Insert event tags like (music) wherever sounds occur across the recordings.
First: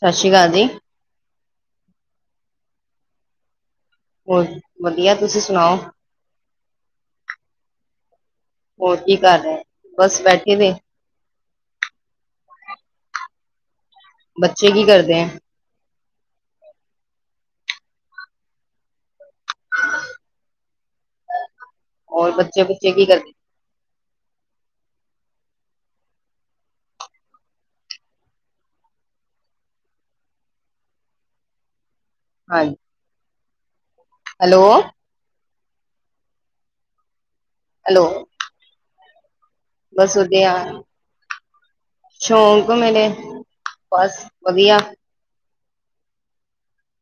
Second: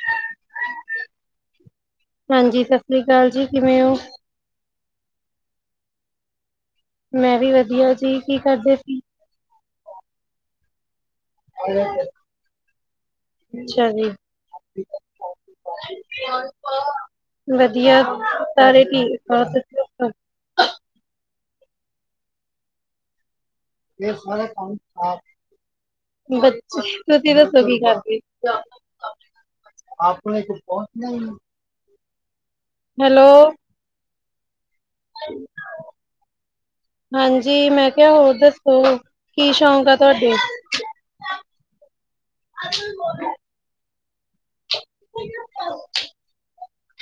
ਸਸ ਸ਼੍ਰੀ ਅਕਾਲ ਜੀ। ਹਾਂਜੀ, ਸਸ ਸ੍ਰੀ ਅਕਾਲ ਜੀ ਕਿਵੇਂ ਓ? ਹੋਰ, ਵਧੀਆ ਤੁਸੀਂ ਸੁਣਾਓ? ਮੈਂ ਵੀ ਵਧੀਆ ਜੀ, ਕੀ ਕਰਦੇ ਸੀ? ਘਰ ਬਸ ਬੈਠੇ ਵੇ। ਅੱਛਾ ਜੀ। ਬੱਚੇ ਕੀ ਕਰਦੇ ਆ? ਵਦੀਆ, ਸਾਰੇ ਠੀਕ-ਠਾਕ। ਹੋਰ, ਬੱਚੇ-ਬੁੱਚੇ ਕੀ ਕਰਦੇ? (inaudible) ਬੱਚੇ, ਤੁਸੀਂ ਦੱਸੋ ਕੀ ਕਰਦੇ? ਆਪਣੇ ਚ ਪਹੁੰਚਣਾ ਈ ਨੀ ਹਾਂਜੀ। ਹੈਲੋ। ਹੈਲੋ। ਹਾਂਜੀ, ਮੈਂ ਹੈਲੋ ਕਿਹਾ ਹੋਰ ਦੱਸੋ? ਕੀ ਸ਼ੌਕ ਬਸ ਵਦੀਆ ਸ਼ੌਂਕ ਮੇਰੇ, ਬਸ ਵਦੀਆ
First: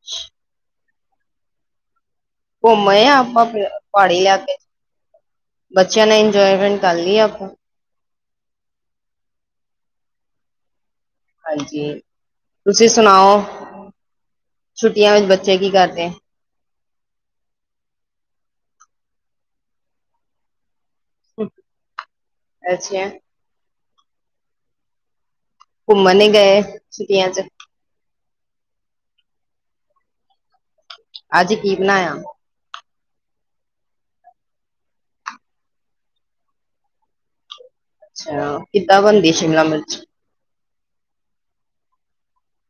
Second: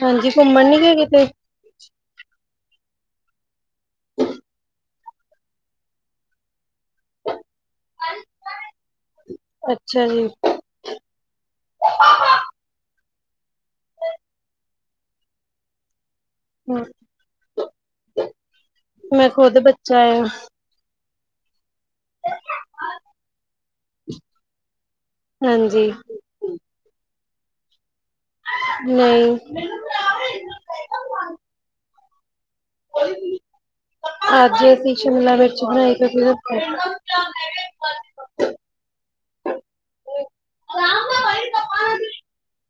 ਹਾਂਜੀ, ਘੁੰਮਣ ਨੀ ਗਏ ਕਿਤੇ? ਘੁੰਮ ਆਏ ਆ ਆਪਾਂ, ਪ੍ਹਾੜੀ ਲਾਕੇ ਚ ਬੱਚਿਆਂ ਨੇ ਇੰਜੋਏਮੈਂਟ ਕਰਲੀ, ਆਪਾ ਅੱਛਾ ਜੀ। ਹਾਂਜੀ, ਤੁਸੀਂ ਸੁਣਾਓ? ਛੁੱਟੀਆਂ ਵਿਚ ਬੱਚੇ ਕੀ ਕਰਦੇ ਆ? ਮੈਂ ਖੁੱਦ ਬੱਚਾ ਏ। ਅੱਛਾ। (unintelligible) ਹਾਂਜੀ ਘੁੰਮਣ ਨੀ ਗਏ ਛੁੱਟੀਆਂ ਚ ਨਈ। ਅੱਜ ਕੀ ਬਣਾਇਆ? ਅੱਜ ਅਸੀ ਸ਼ਿਮਲਾ ਮਿਰਚ ਬਨਾਈ। ਤੁਸੀਂ ਦਸੋ? ਅੱਛਾ, ਕਿੱਦਾਂ ਬਨਦੀ ਸ਼ਿਮਲਾ ਮਿਰਚ?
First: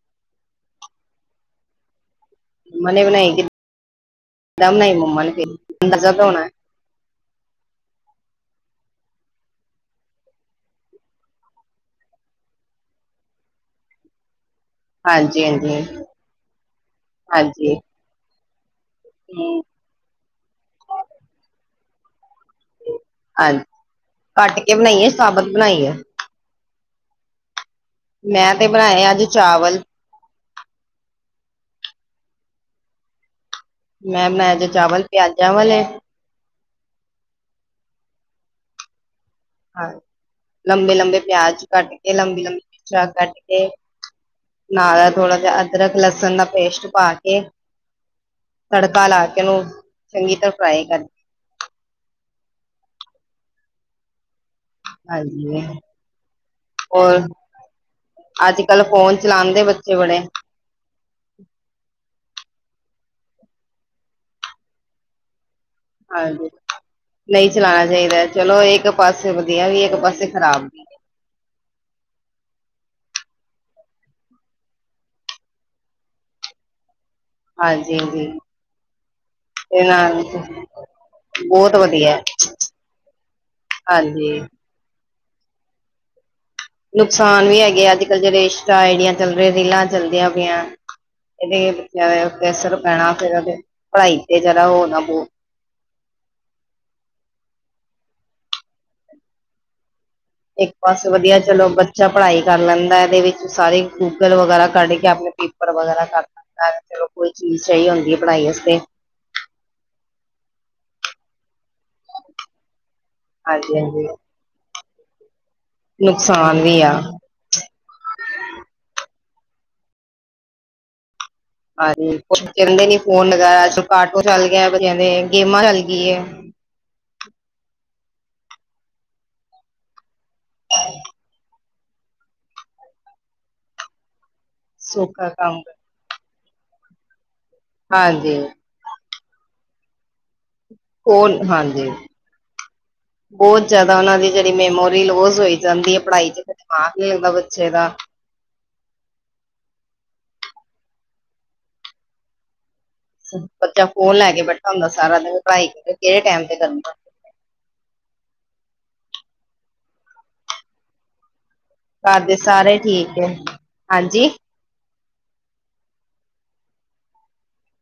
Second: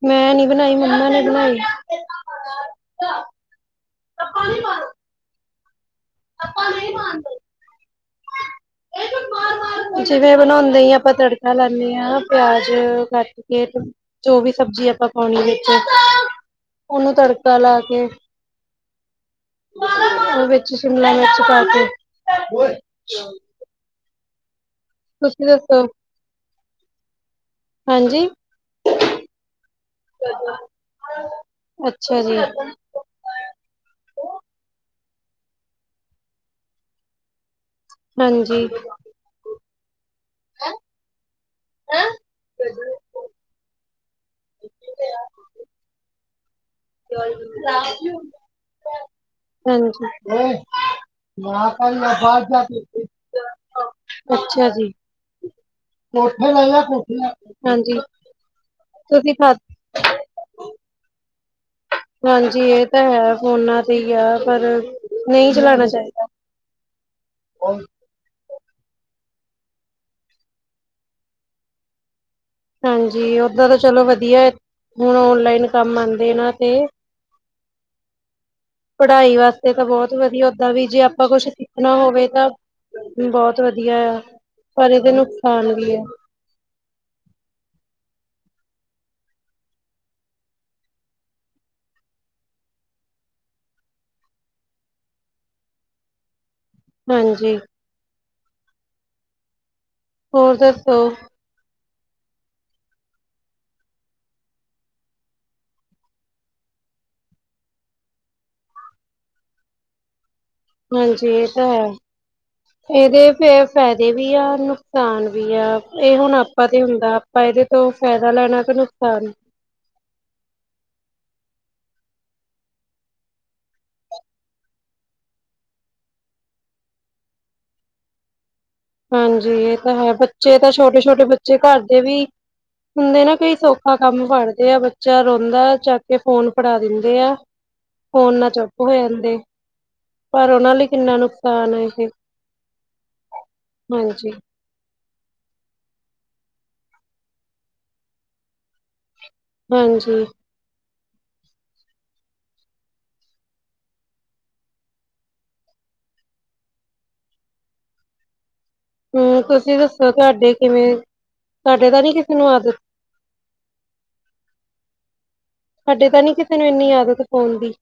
ਮੈਂ ਨੀ ਬਨਾਈ, ਮੰਮਾ ਨੇ ਬਨਾਈ। ਮੰਮਾਂ ਨੇ ਬਨਾਈ। ਕਿੱਦਾਂ ਬਨਾਈ ਮੰਮਾਂ ਨੇ, ਫੇਰ ਅੰਦਾਜ਼ਾ ਤੇ ਹੋਨੈ? ਪਾਨੀ ਨੀ ਪਾਂਦੇ। (inaudible) ਜਿਵੇਂ ਬਨਾਉਦੇ ਈ ਆਪਾਂ ਤੜਕਾ ਲਾਨੇਂ ਆਂ ਪਿਆਜ ਕੱਟ ਕੇ ਜੋ ਵੀ ਸਬਜੀ ਆਪਾਂ ਪੌਣੀ ਹਾਂਜੀ ਵਿੱਚ ਹਾਂਜੀ ਓਨੂੰ ਤੜਕਾ ਲਾ ਕੇ ਹੂੰ। ਵਿੱਚ ਸ਼ਿਮਲਾ ਮਿਰਚ ਪਾ ਕੇ ਕੱਟ ਕੇ ਬਨਾਈ ਏ ਤੁਸੀਂ ਸਾਬਤ ਬਨਾਈ ਦੱਸੋ ਏ? ਹਾਂਜੀ ਮੈਂ ਤੇ ਬਣਾਏ ਅੱਜ ਚਾਵਲ। ਅੱਛਾ ਜੀ। ਮੈਂ ਬਨਾਏ ਅੱਜ ਚਾਵਲ ਪਿਆਜਾਂ ਵਾਲੇ। ਹਾਂਜੀ। ਹਾਂ, ਲੰਬੇ-ਲੰਬੇ ਪਿਆਜ ਕੱਟ ਕੇ ਲੰਬੀ-ਲੰਬੀ ਮਿਰਚਾਂ ਕੱਟ ਕੇ ਨਾਲ ਐ ਥੋੜਾ ਜਿਆ ਅਦਰਕ ਲਸਨ ਦਾ ਪੇਸ਼ਟ ਪਾ ਕੇ, ਤੜਕਾ ਲਾ ਕੇ ਓਨੂੰ ਚੰਗੀ ਤਰਾਂ ਫਰਾਈ ਕਰ ਓਨੂੰ ਆ ਕਰ ਲੈ ਬਾਰ ਜਾ ਕੇ, (unintelligible) ਅੱਛਾ ਜੀ। ਆ ਜਿਵੇਂ, ਔਰ ਹਾਂਜੀ ਅੱਜ-ਕੱਲ ਫੋਨ ਤੁਸੀਂ ਖਾ ਚਲਾਂਦੇ ਬੱ ਚੇ ਵੜੇ ਹਾਂਜੀ, ਏ ਤਾਂ ਹੈ ਫੋਨਾਂ ਤੇ ਈ ਐ ਪਰ ਨਈ ਚਲਾਨਾ ਹਾਂਜੀ, ਨਈ ਚਲਾਨਾ ਚਾਈਦਾ। ਚਲੋ ਏੱਕ ਪਾਸੇ ਵਧੀਆ ਵੀ ਏ, ਏੱਕ ਪਾਸੇ ਖਰਾਬ ਵੀ ਹਾਂਜੀ ਓਦਾਂ ਤਾਂ ਚਲੋ ਵਧੀਐ। ਹੁਣ ਓਨਲਾਈਨ ਕੰਮ ਆਂਦੇ ਨਾ ਤੇ ਹਾਂਜੀ-ਹਾਂਜੀ। ਪੜਾਈ ਵਾਸਤੇ ਤਾਂ ਬੋਹੋਤ ਵਧੀਆ ਓਦਾਂ ਵੀ ਜੇ ਆਪਾਂ ਕੁਛ ਬਹੁਤ ਸਿੱਖਨਾ ਵਧੀਆ ਹੋਵੇ ਤਾਂ ਬੋਹੋਤ ਵਧੀਆ ਐਯਾ। ਹਾਂਜੀ ਪਰ ਏਦੇ ਨੁਕਸਾਨ ਵੀ ਐ। ਨੁਕਸਾਨ ਵੀ ਹੈਗੇ ਅੱਜ ਕੱਲ ਜੇੜੇ ਇਸ਼ਟਾ ਆਈਡੀਆਂ ਚੱਲ ਰੇ ਰੀਲਾਂ ਚੱਲਦੀਆਂ ਪਈਆਂ ਏਦੇ ਬੱਚਿਆਂ ਉੱਤੇ ਅਸਰ ਪੈਣਾ ਫਿਰ ਅੱਗੇ ਪੜਾਈ ਤੇ ਜਰਾ ਹੋਰ ਨਾ ਬੋ ਹਾਂਜੀ। ਹੋਰ ਏੱਕ ਪਾਸੇ ਦੱਸੋ ਵਧੀਆ ਚਲੋ ਬੱਚਾ ਪੜਾਈ ਕਰ ਲੈਂਦੈ। ਏਦੇ ਵਿੱਚ ਸਾਰੇ ਗੂਗਲ ਵਗੈਰਾ ਕੱਢ ਕੇ ਆਪਣੇ ਪੇਪਰ ਵਗੈਰਾ ਕਰ ਐ ਤੇ ਚਲੋ ਕੋਈ ਚੀਜ ਸਈ ਹੁੰਦੀ ਏ ਪੜਾਈ ਆਸਤੇ। ਹਾਂਜੀ ਏ ਤਾਂ ਹੈ। ਏਦੇ ਫੇ ਹਾਂਜੀ ਹਾਂਜੀ ਫਾਇਦੇ ਵੀ ਆ ਨੁਕ ਸਾਨ ਵੀ ਆ। ਏ ਹੂਨ ਨੁਕਸਾਨ ਆਪਾਂ ਵੀ ਤੇ ਆ ਹੁੰਦਾ ਆਪਾਂ ਏਦੇ ਤੋਂ ਫੈਦਾ ਲੈਣਾ ਕੇ ਨੁਕਸਾਨ। ਹਾਂਜੀ (unintelligible) ਬੱਚੇ ਦਿੰਦੇ ਨੀ ਫੋਨ ਲਗਾਇਆ ਏ 'ਚ ਆਟੋ ਚੱਲ ਗਿਐ ਬੱਚਿਆਂ ਦੇ, ਗੇਮਾਂ ਚੱਲ ਗੀ ਏ। ਹਾਂਜੀ ਏ ਤਾਂ ਹੈ। ਬੱਚੇ ਤਾਂ ਛੋਟੇ-ਛੋਟੇ ਬੱਚੇ ਘਰ ਦੇ ਵੀ ਹੁੰਦੇ ਨਾ ਕਈ ਸੌਖਾ ਕੰਮ ਫੜਦੇ ਆ, ਬੱਚਾ ਸੌਖਾ ਕੰਮ ਰੋਂਦਾ ਚੱਕ ਕੇ ਫੋਨ ਫੜਾ ਦਿੰਦੇ ਆ ਹਾਂਜੀ ਫੋਨ ਨਾ ਚੁੱਪ ਹੋ ਜਾਂਦੇ। ਪਰ ਓਨਾਂ ਲਈ ਕਿੰਨਾ ਨੁਕਸਾਨ ਐ, ਏ ਤੇ। ਬੋਹੋਤ ਜਿਆਦਾ ਓਨਾਂ ਦੀ ਜੜੀ ਮੈਮੋਰੀ ਲੋਜ਼ ਹੋਈ ਜਾਂਦੀ ਏ ਪੜਾਈ 'ਚ ਦਿਮਾਗ ਨਈ ਲੱਗਦਾ ਬੱਚੇ ਦਾ। ਹਾਂਜੀ। ਬੱਚਾ ਫੋਨ ਲੈ ਕੇ ਬੈਠਾ ਹੁੰਦਾ ਸਾਰਾ ਦਿਨ ਪੜਾਈ (unintelligible) ਕੇੜੇ ਟੈਮ ਤੇ ਕਰਨਾ। ਹੂੰ, ਤੁਸੀ ਦੱਸੋ ਤੁਆਡੇ ਕਿਵੇਂ? ਤੁਹਾਡੇ ਤਾਂ ਨੀ ਘਰ ਕਿਸੇ ਦੇ ਨੂੰ ਆਦਤ ਸਾਰੇ ਠੀਕ ਏ। ਹਾਂਜੀ? ਹਜੇ ਤਾਂ ਨੀ ਕਿਸੇ ਨੂੰ ਏਨੀ ਆਦਤ ਫੋਨ ਦੀ।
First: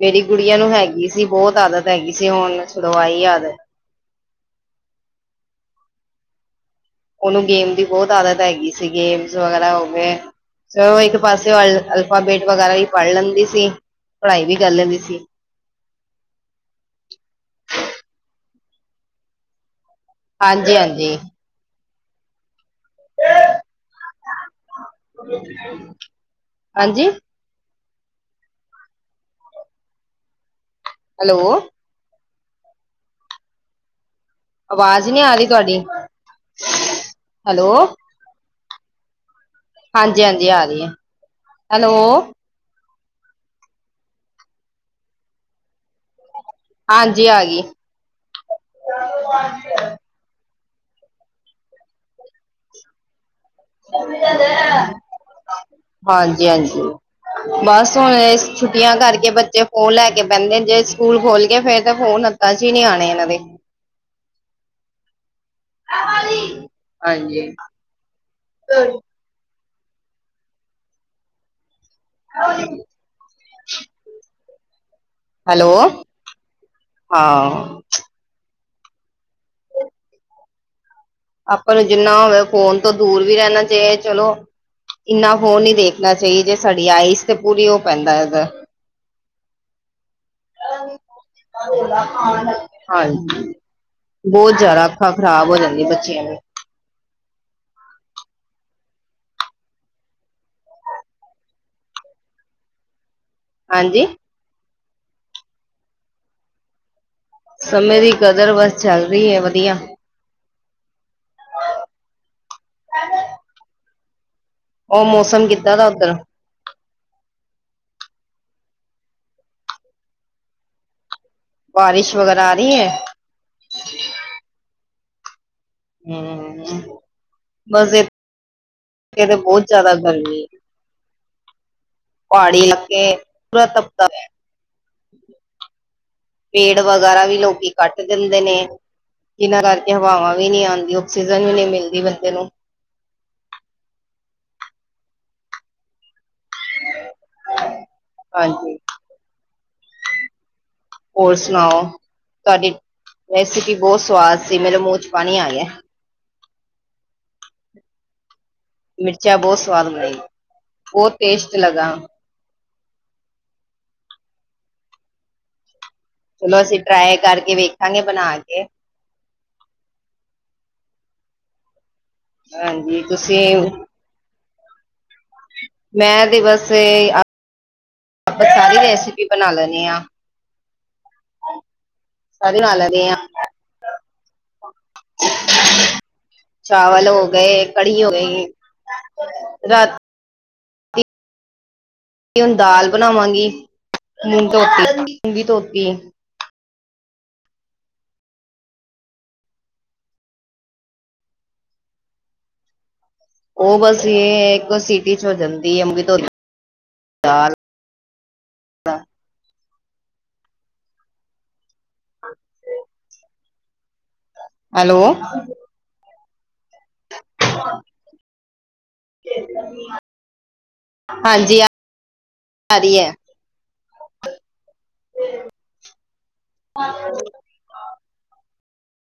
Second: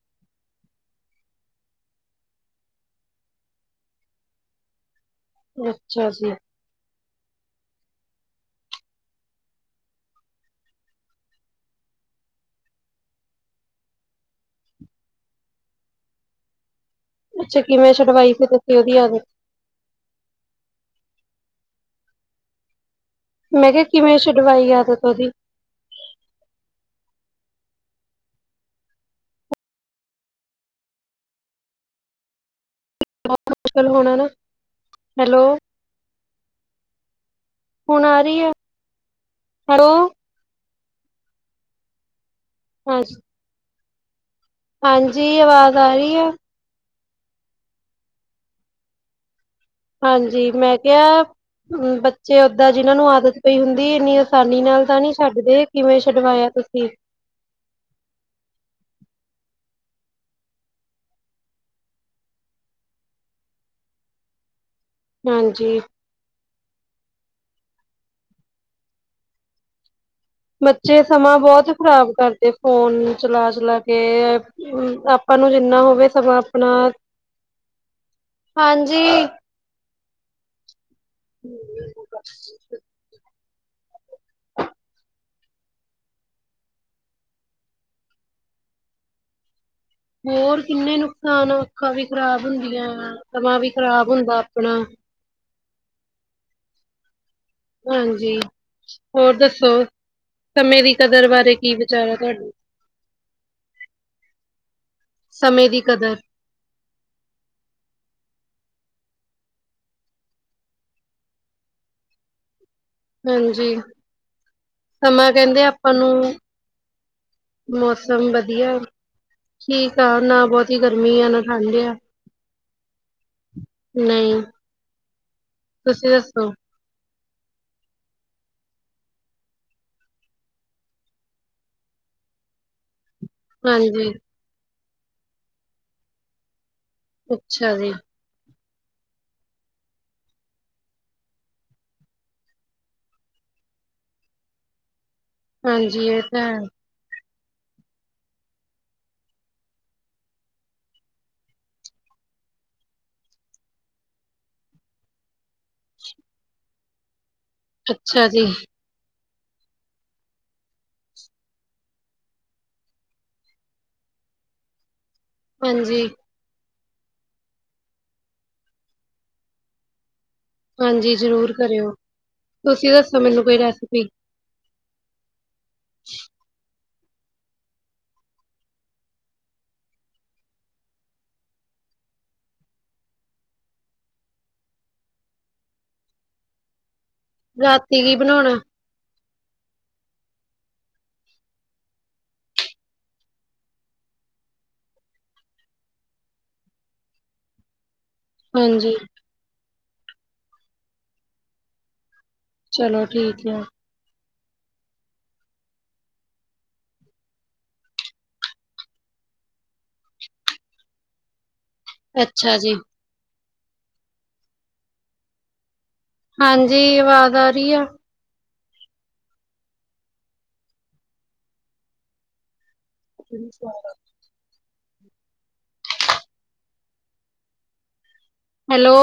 ਮੇਰੀ ਗੂੜੀਆਂ ਨੂੰ ਹੈਗੀ ਸੀ, ਬੋਤ ਆਦਤ ਹੈਗੀ ਸੀ ਹੋਨ ਛਡਵਾਈ ਏ ਆਦਤ। ਅੱਛਾ ਜੀ। ਓਨੂੰ ਗੇਮ ਦੀ ਬੋਤ ਆਦਤ ਹੈਗੀ ਸੀ, ਗੇਮਸ ਵਗੈਰਾ ਹੋਗੇ। ਚਲੋ ਏਕ ਪਾਸੇ ਉਹ ਅਲ ਅਲਫਾਬੇਟ ਵਗੈਰਾ ਵੀ ਪੜ ਲੈਂਦੀ ਸੀ ਪੜਾਈ ਵੀ ਕਰ ਲੈਂਦੀ ਸੀ। ਅੱਛਾ, ਕਿਵੇਂ ਛੁਡਵਾਈ ਫੇਰ ਤੁਸੀ ਓਦੀ ਆਦਤ? ਹਾਂਜੀ-ਹਾਂਜੀ। ਮੈਂ ਕੇਯਾ, ਕਿਵੇਂ ਛੁਡਵਾਈ ਆਦਤ ਓਦੀ? ਹਾਂਜੀ। ਹੈਲੋ। ਬਹੁਤ ਮੁਸ਼ਕਿਲ ਹੋਣਾ ਨਾ। ਆਵਾਜ਼ ਨੀਂ ਆ ਹੈਲੋ ਰੀ ਤਵਾਡੀ, ਹੈਲੋ। ਹੁਣ ਆ ਰੀਏ। ਹਾਂਜੀ-ਹਾਂਜੀ ਆ ਰੀਏ, ਹੈਲੋ। ਹਾਂ ਹਾਂਜੀ, ਅਵਾਜ਼ ਆ ਰੀਏ? ਹਾਂਜੀ, ਆਈ ਹਾਂਜੀ, ਮੈਂ ਕੇਯਾ ਬੱਚੇ ਓਦਾਂ ਜਿਨਾਂ ਨੂੰ ਆਦਤ ਪਈ ਹੁੰਦੀ ਇੰਨੀ ਆਸਾਨੀ ਨਾਲ ਤਾਂ ਨੀ ਛੱਡਦੇ, ਕਿਵੇਂ ਹਾਂਜੀ ਛੱਡਵਾਇਆ ਹਾਂਜੀ ਤੁਸੀਂ? ਬਸ ਹੁਣ ਛੁੱਟੀਆਂ ਕਰਕੇ ਬੱਚੇ ਫੋਨ ਲੈਕੇ ਬੈਂਦੇ ਨੇ ਜੇ ਸਕੂਲ ਖੋਲਗੇ ਫੇਰ ਤਾਂ ਫੋਨ ਹ ਤਾਂ 'ਚ ਨੀ ਆਣੇ ਏਨਾਂ ਦੇ। ਹਾਂਜੀ। ਹਾਂਜੀ। ਬੱਚੇ ਸਮਾਂ ਬੋਤ ਖ਼ਰਾਬ ਕਰਦੇ ਫੋਨ ਚਲਾ-ਚਲਾ ਕੇ, ਆ ਪਾਂ ਨੂੰ ਹੈਲੋ ਜਿੰਨਾ ਹੋਵੇ ਸਮਾਂ ਅਪਨਾ, ਹਾਂ ਹਾਂਜੀ। ਆਪਾਂ ਨੂੰ ਜਿੰਨਾ ਹੋਵੇ ਫੋਨ ਤੋਂ ਦੂਰ ਈ ਰੈਣਾ ਚਾਈਏ, ਚਲੋ ਇੰਨਾ ਫੋਨ ਨੀ ਦੇਖਨਾਂ ਚਾਈਏ, ਜੇ ਸਾਡੀ ਆਈਸ 'ਤੇ ਪੂਰੀ ਓ ਪੈਂਦਾ ਏਦਾ ਹੋਰ ਕਿੰਨੇ ਨੁਕਸਾਨ ਆ ਅੱਖਾਂ ਵੀ ਖ਼ਰਾਬ ਹੁੰਦੀਆਂ ਵਾ, ਹਾਂਜੀ ਸਮਾਂ ਵੀ ਖ਼ਰਾਬ ਹੁੰਦਾ ਬਹੁਤ ਆਪਣਾ। ਜ਼ਿਆਦਾ ਅੱਖਾਂ ਖ਼ਰਾਬ ਹੋ ਜਾਂਦੀ, ਬੱਚਿਆਂ ਦੀ। ਹਾਂਜੀ, ਹੋਰ ਦੱਸੋ ਸਮੇਂ ਦੀ ਕਦਰ ਬਾਰੇ ਕੀ ਵਿਚਾਰ ਆ ਤੁਆਡੇ? ਹਾਂਜੀ। ਸਮੇਂ ਦੀ ਕਦਰ। ਸਮੇਂ ਦੀ ਕਦਰ ਬਸ, ਚੱਲ ਰੀਏ ਵਧੀਆ। ਹੰਜੀ, ਉਹ ਸਮਾਂ ਮੌਸਮ ਕੈਂਦੇ ਕਿੱਦਾਂ ਦਾ ਆਪਾਂ ਉੱਧਰ ਨੂੰ ਮੌਸਮ ਵਧੀਆ, ਠੀਕ ਆ ਨਾ ਬੋਤੀ ਗਰਮੀ ਆ ਨਾ ਬਾਰਿਸ਼ ਵਗੈਰਾ ਆ ਰੀਐ? ਨਈ। ਹੂੰ, ਬਸ ਏ ਥੇ ਤਾਂ ਬੋਤ ਜਾਦਾ ਗਰਮੀ ਏ, ਪਾੜੀ ਇਲਾਕੇ ਪੂਰਾ ਤਪਦਾ ਹਾਂਜੀ ਪੇਆ, ਪੇੜ ਵਗੈਰਾ ਵੀ ਲੋਕੀ ਅੱਛਾ ਜੀ ਕੱਟ ਦਿੰਦੇ ਨੇ, ਜਿਨਾਂ ਕਰਕੇ ਹਵਾਵਾਂ ਵੀ ਨੀ ਆਂਦੀ, ਆਕਸੀਜਨ ਵੀ ਨੀ ਮਿਲਦੀ ਬੰਦੇ ਨੂੰ। ਹਾਂਜੀ, ਏ ਤਾਂ ਹੈ। ਹਾਂਜੀ। ਹੋਰ ਸੁਨਾਓ, ਤੁਆਡੀ ਰੈਸਿਪੀ ਬੋਤ ਸਵਾਦ ਸੀ ਮੇਰੇ ਮੂੰਹ 'ਚ ਪਾਣੀ ਆ ਗਿਆ। ਅੱਛਾ ਜੀ। ਮਿਰਚਾਂ ਬਹੁਤ ਸਵਾਦ ਬਨਾਈ, ਬਹੁਤ ਟੇਸਟ ਲੱਗਾ। ਹਾਂਜੀ। ਚਲੋ ਅਸੀ ਟਰਾਏ ਕਰਕੇ ਵੇਖਾਂਗੇ ਬਣਾ ਕੇ। ਹਾਂਜੀ ਜ਼ਰੂਰ ਕਰਯੋ, ਤੁਸੀ ਹਾਂਜੀ ਦੱਸੋ ਤੁਸੀਂ ਮੈਨੂੰ ਕੋਈ ਰੈਸੀਪੀ‌? ਮੈਂ ਵੀ ਬਸ ਸੇ ਆ, ਪਾਂ ਸਾਰੀ ਰੈਸਪੀ ਬਣਾ ਲੈਨੇ ਆ। (unintelligible) ਸਾਰੀ ਬਨਾ ਲੈਨੀ ਆ। ਚਾਵਲ ਹੋ ਗਏ, ਕੜੀ ਰਾਤੀ ਹੋ ਕੀ ਗਈ। ਬਣਾਉਣਾ? ਰਾ ਵੀ ਹੁਣ ਦਾਲ ਬਣਾਵਾਂਗੀ ਮੂੰਗ ਧੋਤੀ, ਮੂੰਗੀ ਧੋਤੀ। ਹਾਂਜੀ। ਚਲੋ ਠੀਕ ਏ। ਉਹ ਬਸ ਇਹ ਇੱਕ ਦੋ ਸੀਟੀ ਚ ਹੋ ਜਾਂਦੀ ਏ ਮੂੰਗੀ ਧੋਤ। ਅੱਛਾ ਜੀ। (inaudible) ਹੈਲੋ। ਹਾਂਜੀ। ਅਵਾਜ਼ ਆ ਰੀ ਯਾ। (inaudible) ਹਾਂਜੀ ਅ, ਆ ਰੀ ਐ। (inaudible) (inaudible) ਹੈਲੋ।